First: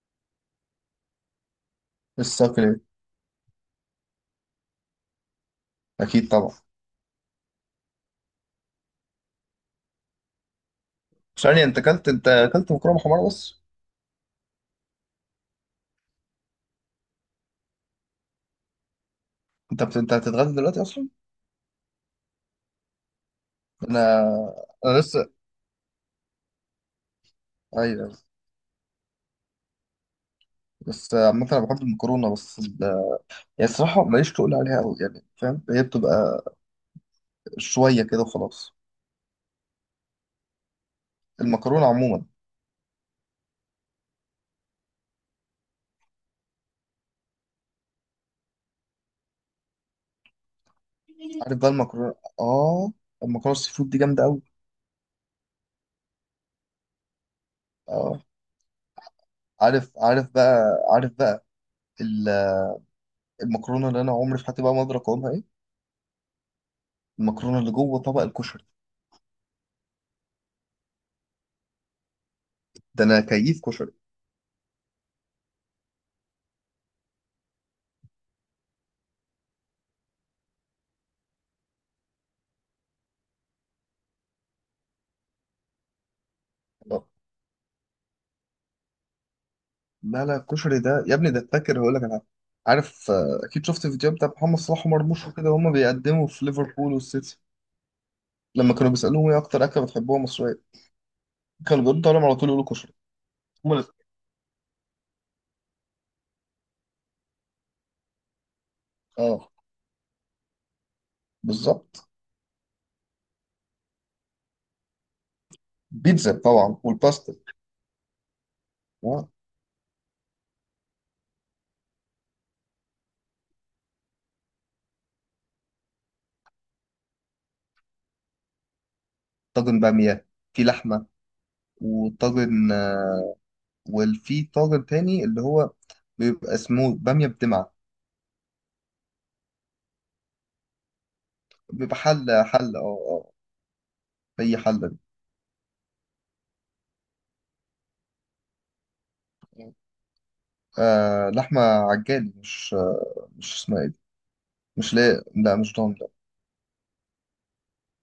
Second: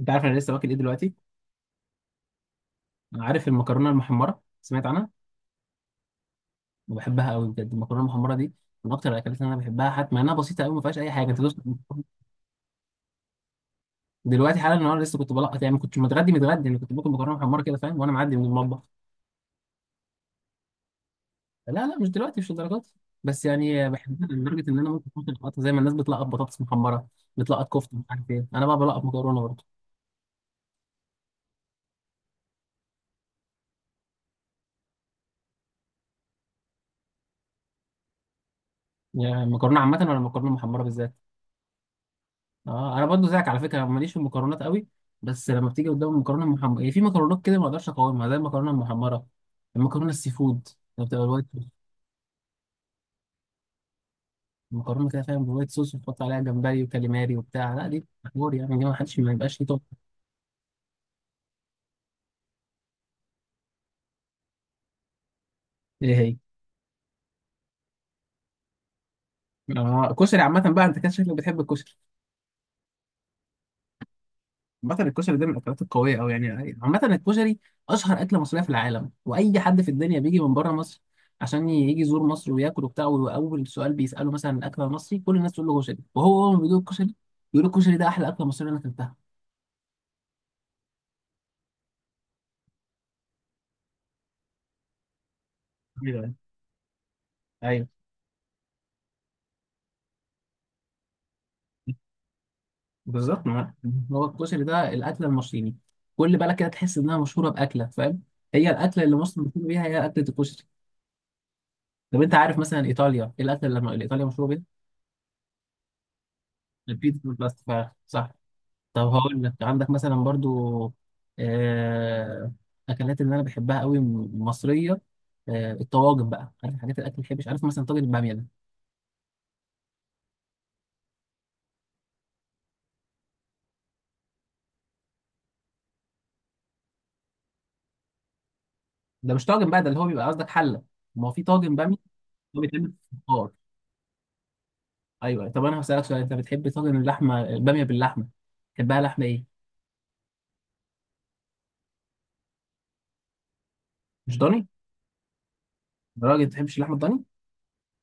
انت عارف انا لسه واكل ايه دلوقتي؟ الصقر. انا عارف المكرونه المحمره، سمعت عنها. اكيد طبعا. وبحبها قوي، بجد المكرونه المحمره دي من اكتر الاكلات اللي انا بحبها، حتى مع انها بسيطه قوي، ما فيهاش اي حاجه. انت دوست ثانية، انت اكلت مكرونه حمراء بس. دلوقتي حالا؟ النهارده لسه كنت بلقط، يعني ما كنتش متغدي متغدي، انا كنت باكل مكرونه محمره كده، فاهم؟ وانا معدي من المطبخ. انت هتتغدى دلوقتي اصلا؟ لا لا، مش دلوقتي، مش للدرجات دي. بس يعني انا بحبها لدرجه ان انا انا ممكن لسه. اكل لقطه، زي ما الناس بتلقط بطاطس محمره، بتلقط كفته، مش ايوه، عارف ايه، انا بقى بلقط مكرونه برضه. بس عامة انا بحب المكرونه، بس يعني الصراحه ماليش تقول عليها قوي، يعني فاهم، هي بتبقى شويه كده وخلاص. يعني مكرونه عامه ولا مكرونه محمره بالذات؟ المكرونه عموما. اه، انا برضو زيك على فكره، ماليش في المكرونات قوي. بس لما بتيجي قدام المكرونه المحمره، هي في مكرونات كده ما اقدرش اقاومها زي المكرونه المحمره. المكرونه السي فود، اللي بتبقى الوايت عارف صوص. بقى المكرونه. اه، المكرونه السي فود دي جامده قوي. المكرونه كده فاهم، بالوايت صوص، وتحط عليها جمبري وكاليماري وبتاع، لا دي اه، حوار يعني، دي ما حدش ما يبقاش ليه طاقه. عارف عارف بقى عارف بقى ال- المكرونه اللي انا عمري في حياتي بقى ما ادرك اقومها ايه؟ ايه هي؟ المكرونه اللي جوه طبق الكشري. آه، كشري عامه بقى، انت كده شكلك بتحب الكشري. ده انا كيف كشري. عامة الكشري ده من الأكلات القوية أوي يعني. عامة الكشري أشهر أكلة مصرية في العالم، وأي حد في الدنيا بيجي من بره مصر عشان يجي يزور مصر وياكل وبتاع، وأول سؤال بيسأله مثلا الأكل المصري، كل الناس تقول له كشري، وهو أول ما بيدوق الكشري بيقول الكشري ده أحلى أكلة مصرية أنا أكلتها. لا لا، الكشري ده يا ابني، ده فاكر هقول لك انا. عارف، اكيد شفت الفيديو بتاع محمد صلاح ومرموش وكده، وهما بيقدموا ايوه، في ليفربول والسيتي. ايوه، لما كانوا بيسالوهم ايه اكتر اكله بتحبوها مصريه، كانوا بيردوا عليهم على طول يقولوا كشري. بالظبط. هما ما الاتنين. هو الكشري ده الأكلة المصرية، كل بالك كده تحس إنها مشهورة بأكلة، فاهم؟ هي الأكلة اللي مصر اه، مشهورة بيها هي أكلة الكشري. بالظبط. طب أنت عارف مثلا إيطاليا إيه الأكلة اللي إيطاليا مشهورة بيها؟ بيتزا طبعا البيتزا والباستا. بالباستا، صح. طب آه. هقول لك عندك مثلا برضو آه، اكلات اللي انا بحبها قوي مصريه. الطواجن بقى، عارف حاجات الاكل اللي بحبش؟ عارف مثلا طاجن الباميه ده؟ طاجن باميه في لحمه، وطاجن آه، وفي طاجن تاني اللي هو بيبقى اسمه باميه بدمعه. ده مش طاجن بقى، ده اللي هو بيبقى قصدك حله. ما هو في طاجن باميه، بيبقى حله، هو حله. بيتعمل اه، في اه. فخار. هي حله دي. ايوه، أيوة. طب انا هسالك سؤال، انت بتحب طاجن اللحمه، الباميه باللحمه، بتحبها لحمه ايه؟ آه، لحمه عجالي، مش اسمها إيه دي. مش ضاني؟ مش، لا لا، مش ضامن، لا. يا راجل، ما بتحبش اللحمه الضاني؟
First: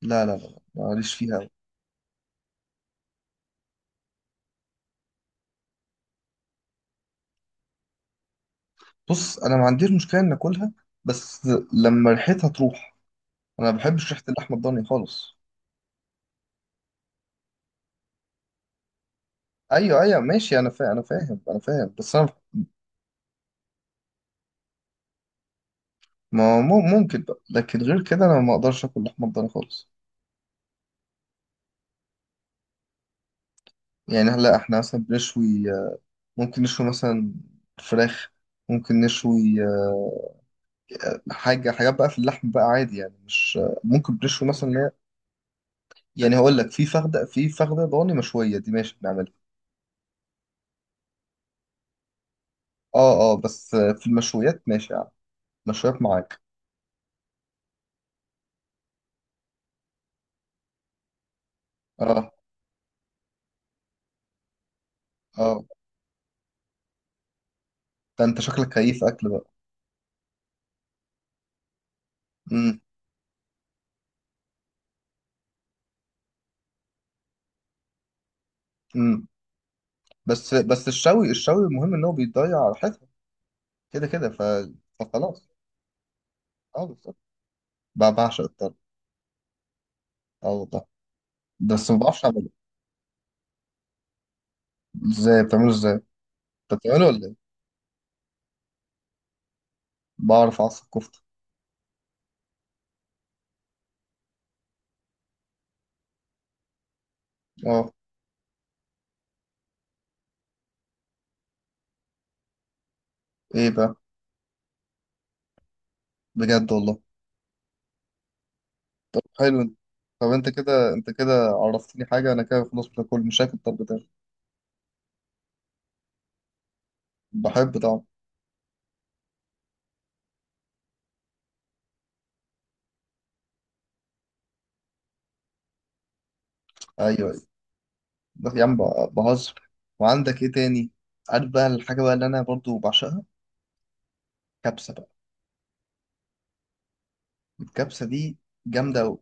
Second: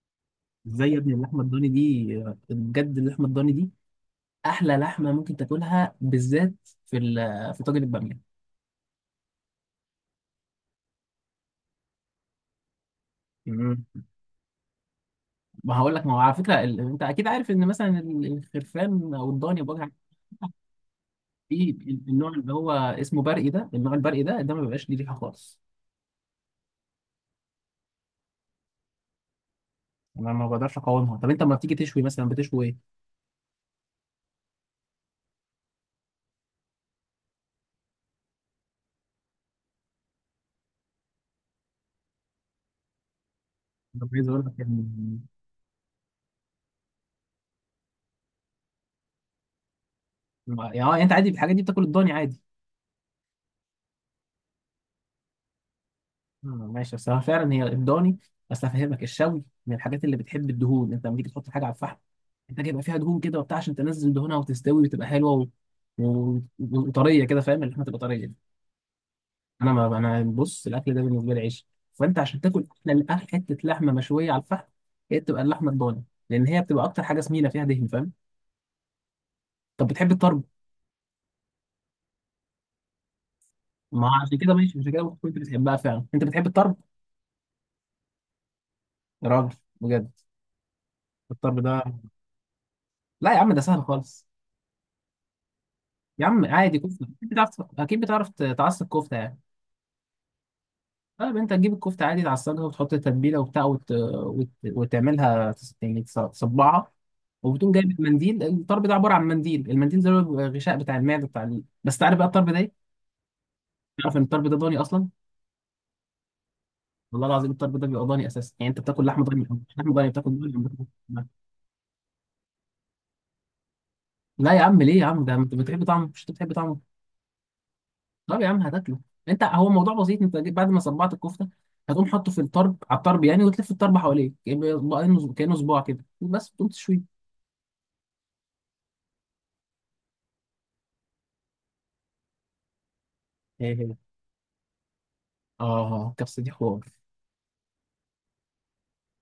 لا لا لا لا ازاي يا ابني، ماليش فيها اللحمه أوي. الضاني دي، بجد اللحمه الضاني دي احلى لحمه ممكن تاكلها، بالذات في طاجن الباميه. بص، انا ما عنديش مشكله ان اكلها، بس لما ريحتها تروح، انا ما بحبش ريحه اللحمه الضاني خالص. ما هقول لك، ما هو على فكره انت اكيد عارف ان مثلا الخرفان او الضاني بوجه عام، ايوه ايوه، ماشي، انا فاهم انا فاهم انا في فاهم، بس النوع انا اللي هو اسمه برقي، ده النوع البرقي ده ما بيبقاش ليه ريحه خالص. ما مم- ممكن بقى، لكن غير كده انا ما اقدرش اكل لحمه الضاني خالص. انا ما بقدرش اقاومها. طب انت لما بتيجي تشوي مثلا بتشوي ايه؟ يعني هلا احنا مثلا بنشوي، ممكن نشوي مثلا فراخ، ممكن نشوي، حاجات بقى في اللحم بقى عادي، يعني مش طب ممكن عايز اقول بنشوي لك يعني مثلا. يعني هقول لك، في فخده ضاني مشويه دي ماشي بنعملها. انت عادي الحاجات دي بتاكل الضاني عادي. اه اه، بس في المشويات ماشي يعني، مشويات معاك. ماشي، بس هو فعلا هي الضاني. بس هفهمك، الشوي من الحاجات اللي بتحب الدهون، انت لما تيجي تحط حاجه على الفحم اه محتاج يبقى فيها دهون كده وبتاع، عشان تنزل دهونها وتستوي وتبقى حلوه اه، وطريه كده، فاهم؟ اللحمه تبقى ده طريه. انت شكلك كيف اكل بقى. انا ما انا بص، الاكل ده بالنسبه لي عيش، فانت عشان تاكل امم احلى حته لحمه مشويه على الفحم هي بتبقى اللحمه الضاني، لان هي بتبقى اكتر حاجه سمينه فيها دهن، فاهم؟ امم، طب بتحب الطرب؟ بس الشوي الشوي، المهم ان هو بيضيع ريحتها كده ما كده. عشان كده ماشي، عشان كده ممكن كنت فخلاص. بتحبها فعلا، انت بتحب الطرب، اه، بالظبط. بعشق الطرب. يا راجل، بجد، اه والله، الطرب ده. بس ما بعرفش اعمله. لا يا عم، ده سهل خالص. ازاي بتعمله؟ ازاي يا عم انت عادي، كفته، بتعمله ولا اكيد ايه؟ بتعرف اكيد بتعرف تعصب كفته يعني. بعرف اعصر كفته. اه، انت تجيب الكفته عادي، تعصجها وتحط التتبيله وبتاع، وتعملها يعني تصبعها. وبتقوم جايب اه. المنديل، الطرب ده عباره عن منديل، المنديل ده اللي هو بيبقى الغشاء بتاع المعده، بتاع بس تعرف بقى الطرب ده ايه؟ ايه بقى؟ تعرف ان الطرب ده ضاني اصلا؟ بجد والله؟ والله العظيم الطرب ده بيبقى ضاني اساسا، يعني انت بتاكل لحم ضاني. حلو مش انت. لحم ضاني، طب بتاكل انت ضاني. بتاكل- كده انت كده عرفتني حاجه، انا كده خلاص مش هاكل، مش هاكل الطرب تاني. لا يا عم، ليه يا عم؟ ده انت بتحب طعمه، مش انت بتحب طعمه؟ بحب طعم. طب يا عم هتاكله. انت هو الموضوع بسيط، انت بعد ما صبعت الكفته هتقوم حاطه في الطرب، على الطرب يعني، وتلف الطرب حواليه كانه صباع كده، بس تقوم تشويه. ايوه، بس يا عم، بهزر. وعندك ايه تاني؟ عارف بقى الحاجة بقى اللي انا برضو بعشقها؟ كبسة بقى. اه، الكبسة دي حوار. الكبسة دي جامدة أوي.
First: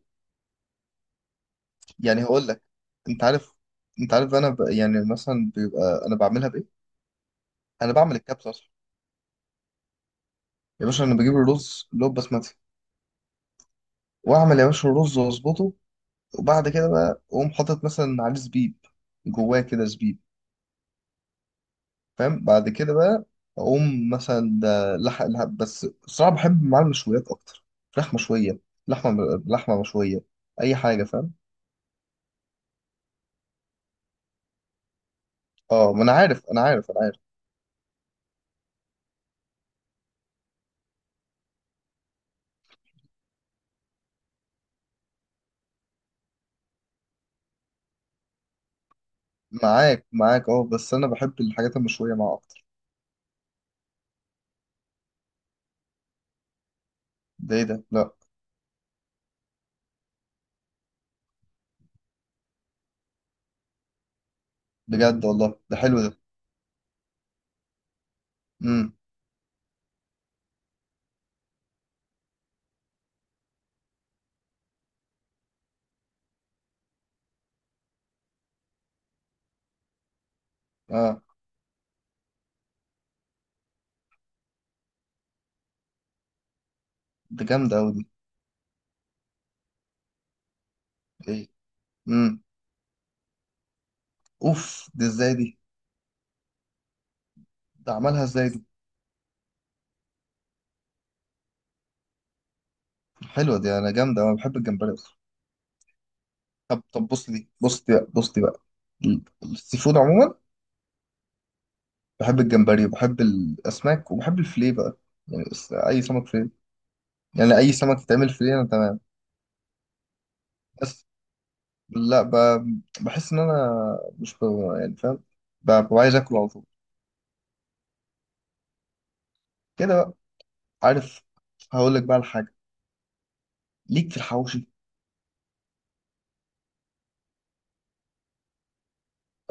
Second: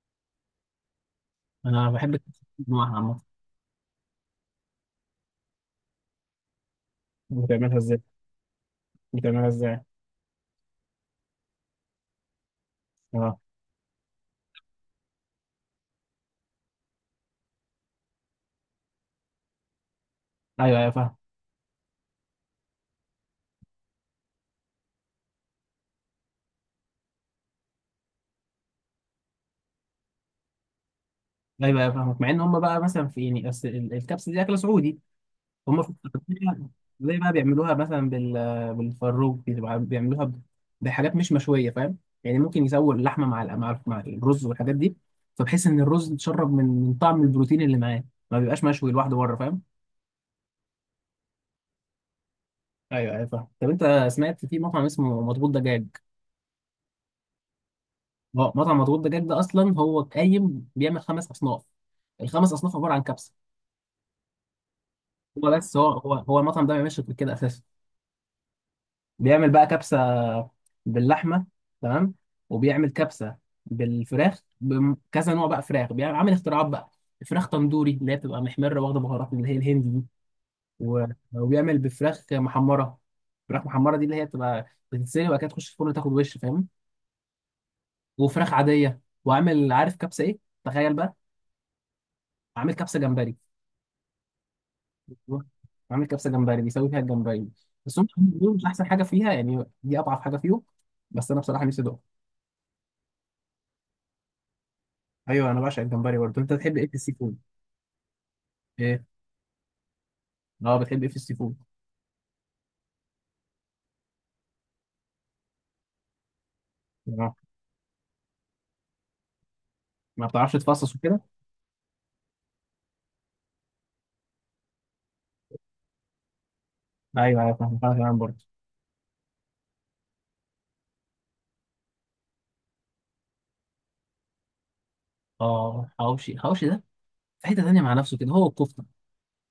انا بحب يعني الكبسة، هقول لك، انواعها عامة. انت عارف، انت عارف، انا يعني مثلا بيبقى انا بعملها بايه. بتعملها انا ازاي؟ بعمل الكبسة اصلا. بتعملها ازاي؟ يا باشا، انا بجيب الرز اللي هو بسمتي، اه. واعمل يا باشا الرز واظبطه، وبعد كده بقى اقوم حاطط مثلا عليه زبيب، جواه كده زبيب، ايوه، ايوه، فاهم. فاهم. بعد كده بقى اقوم مثلا ده لحق لحق، بس الصراحه بحب معاه المشويات اكتر، فراخ مشويه، لحمه لحمه مشويه، اي حاجه فاهم. ايوه، ايوه، فاهمك. مع ان هم بقى مثلا، في يعني أصل الكبسة دي اكلة سعودي، هم في اه، ما انا عارف انا السعودية. عارف انا زي عارف. بقى بيعملوها مثلا بالفروج، بتبقى بيعملوها بحاجات مش مشوية، فاهم؟ يعني ممكن يسووا اللحمة مع الرز والحاجات دي، فبحس ان الرز اتشرب من طعم البروتين اللي معاه، ما بيبقاش مشوي لوحده بره، فاهم؟ معاك معاك، اه، بس انا بحب الحاجات المشويه معاه اكتر. ايوه، ايوه، فاهم. طب انت سمعت في مطعم اسمه مضبوط دجاج؟ ده ايه ده؟ لا. اه، مطعم مضغوط دجاج ده اصلا هو قايم بيعمل 5 اصناف. ال5 اصناف عباره عن كبسه. بجد والله؟ هو ده بس هو حلو هو ده. هو المطعم ده ما بيعملش غير كده اساسا. امم. بيعمل بقى كبسه باللحمه، تمام، وبيعمل كبسه بالفراخ بكذا نوع بقى، فراخ بيعمل، عامل اختراعات بقى. فراخ تندوري اللي هي بتبقى محمره واخده بهارات، اللي هي الهندي دي، و- اه، وبيعمل بفراخ محمره. فراخ محمره دي اللي هي بتبقى بتتسلق وبعد كده تخش الفرن تاخد وش، فاهم؟ ده جامده قوي دي. وفراخ عاديه. وعامل، عارف كبسه ايه؟ تخيل بقى، ايه؟ امم. عامل كبسه جمبري. اوف، دي ازاي دي؟ عامل كبسه جمبري بيسوي فيها الجمبري. ده بس هم عملها عاملين ازاي دول دي؟ مش احسن حاجه فيها، يعني دي اضعف حاجه فيهم. بس انا بصراحه نفسي ادوق. حلوه دي انا، جامده، انا بحب الجمبري اكتر. ايوه، انا بعشق الجمبري برضه. انت بتحب طب ايه في طب، السي بص فود؟ دي، بص دي بقى، بص دي بقى. ايه؟ السي فود عموما اه، بتحب ايه في السي فود؟ بحب الجمبري، وبحب الاسماك، وبحب الفيليه بقى. يعني بس اي سمك فيليه، اه، يعني اي سمك يتعمل فيليه انا تمام. ما بتعرفش تفصص بس وكده؟ لا، بحس ان انا مش، يعني فاهم، ببقى عايز اكل على طول ايوه، ايوه، فاهم. انا كمان برضه. كده بقى، عارف. هقول لك بقى الحاجه ليك في الحواوشي. اه، حواوشي، حواوشي ده في حته تانيه مع نفسه كده، هو الكفته.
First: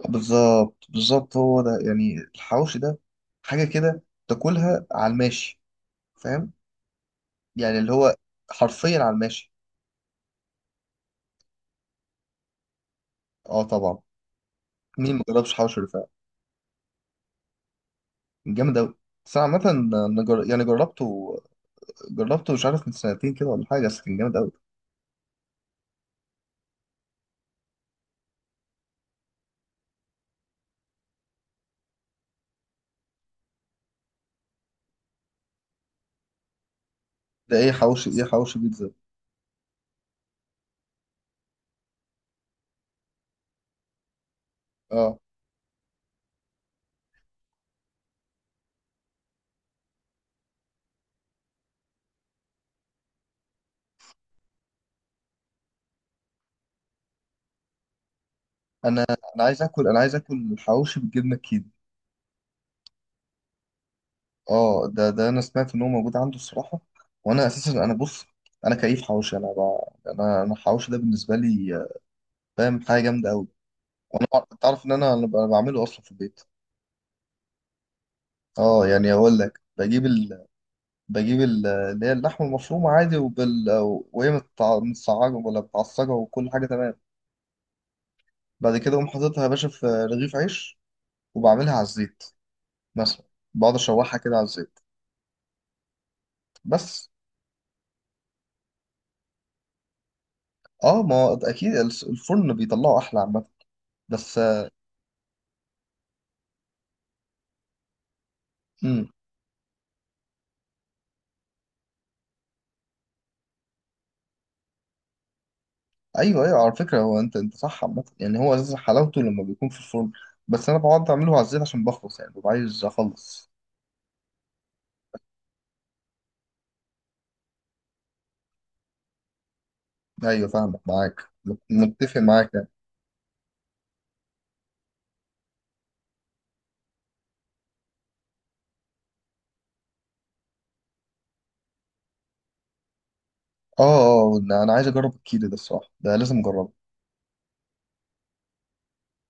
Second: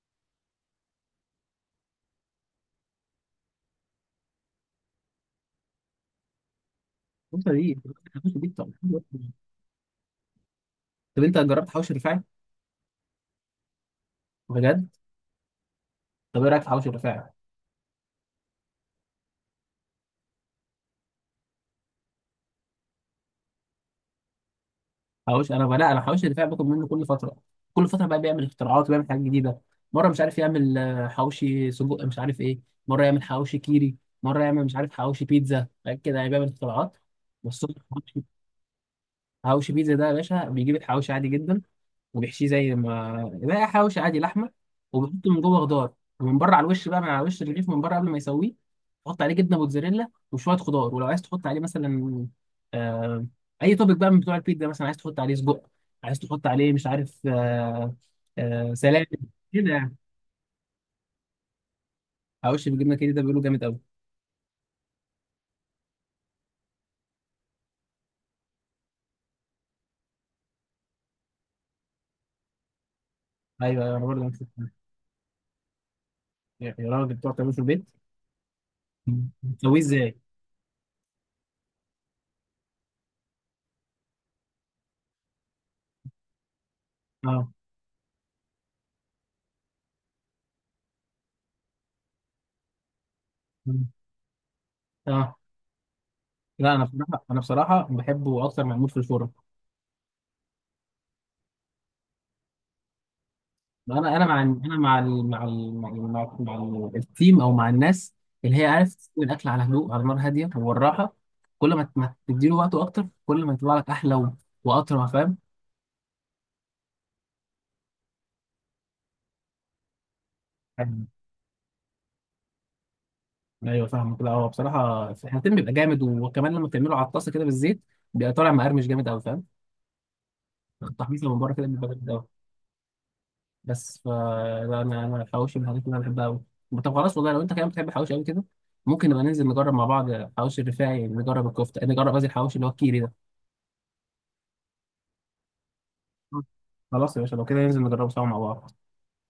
بالظبط بالظبط، هو ده يعني الحواوشي ده، حاجه كده تاكلها على الماشي، فاهم، الكفته دي، يعني اللي هو الكفته دي بتبقى حرفيا حلوة على أوي. الماشي. طب انت جربت حواوشي الرفاعي؟ اه طبعا، بجد؟ مين ما جربش حواوشي رفاعي. طب ايه رايك في حواوشي الرفاعي؟ جامد اوي. بس انا عامة، أنا يعني جربته، جربته مش عارف من سنتين كده ولا حاجه، بس كان جامد قوي. حوش انا بقى لا انا حوش الدفاع باخد منه كل فتره، كل فتره بقى بيعمل اختراعات وبيعمل حاجات جديده. مره مش عارف يعمل حوشي سجق، مش عارف ايه. مره يعمل حوشي كيري. مره يعمل مش عارف حوشي بيتزا، حاجات كده يعني بيعمل اختراعات. ده بس ايه هو حواوشي؟ حوشي. ايه حواوشي بيتزا؟ حوشي بيتزا ده يا باشا، بيجيب الحوشي عادي جدا وبيحشيه زي ما لا، حواوشي عادي لحمه، اه، وبيحط من جوه خضار، ومن بره على الوش بقى، من على وش الرغيف من بره قبل ما يسويه، تحط عليه جبنه موتزاريلا وشويه خضار، ولو عايز تحط عليه مثلا آه اي توبك بقى من بتوع البيتزا، مثلا عايز تحط عليه سجق، عايز تحط عليه مش عارف، آه سلام. انا انا عايز كده اكل، يعني، انا عايز اكل حواوشي بالجبنه الكيري. حواوشي بالجبنه كده، ده بيقولوا جامد قوي. اه، ده انا سمعت ان هو موجود عنده الصراحه. وانا اساسا انا بص، انا كيف حواوشي، انا ب... انا انا الحواوشي ده بالنسبه لي، فاهم حاجه جامده قوي. ايوه، ايوه، انا برضه انا نفس الكلام. تعرف ان انا بعمله اصلا في البيت. يا راجل، بتوع تعمله في البيت؟ اه، يعني اقول لك بتسويه ازاي؟ اللي هي اللحمه المفرومه عادي، وهي متسعجه ولا متعصجه، وكل حاجه تمام. اه، بعد كده اقوم حاططها يا باشا في رغيف عيش، وبعملها على الزيت مثلا، بقعد اشوحها كده على الزيت. اه، لا، انا بس بصراحه، بحبه اكتر معمول في الفرن. اه، ما هو اكيد الفرن بيطلعه احلى عامه. انا انا بس مع انا مع ال مع ال مع مع التيم او مع الناس اللي هي عارف امم، تسوي الاكل على هدوء، على نار هاديه والراحه. كل ما تديله وقته اكتر كل ما يطلع لك احلى واطرى، فاهم؟ ايوه ايوه، على فكره هو انت صح، عامه يعني هو اساس حلاوته لما بيكون في الفرن. بس انا فاهم. بقعد اعمله على الزيت عشان بخلص، يعني ببقى عايز اخلص. ايوه، فاهم كده. هو بصراحه التيم بيبقى جامد، وكمان لما تعمله على الطاسه كده بالزيت بيبقى طالع مقرمش جامد قوي، فاهم؟ ايوه فاهمك، التحميص معاك، اللي من بره كده بيبقى جامد متفق قوي. معاك يعني. بس لا، انا الحواوشي من الحاجات اللي انا بحبها قوي. طب خلاص، والله لو انت كمان بتحب الحواوشي قوي كده ممكن نبقى ننزل نجرب مع بعض حواوشي الرفاعي، نجرب الكفته، نجرب قصدي الحواوشي اللي هو الكيري ده. اه اه، انا عايز اجرب الكيري ده الصراحه، ده لازم اجربه. خلاص يا باشا، لو كده ننزل نجربه سوا مع بعض.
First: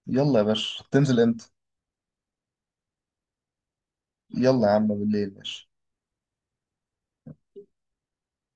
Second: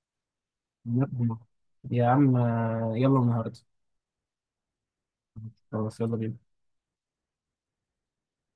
يلا يا باشا، تنزل يلا. امتى؟ يا عم، يلا النهارده. يلا يا عم، بالليل ماشي. خلاص يلا بينا.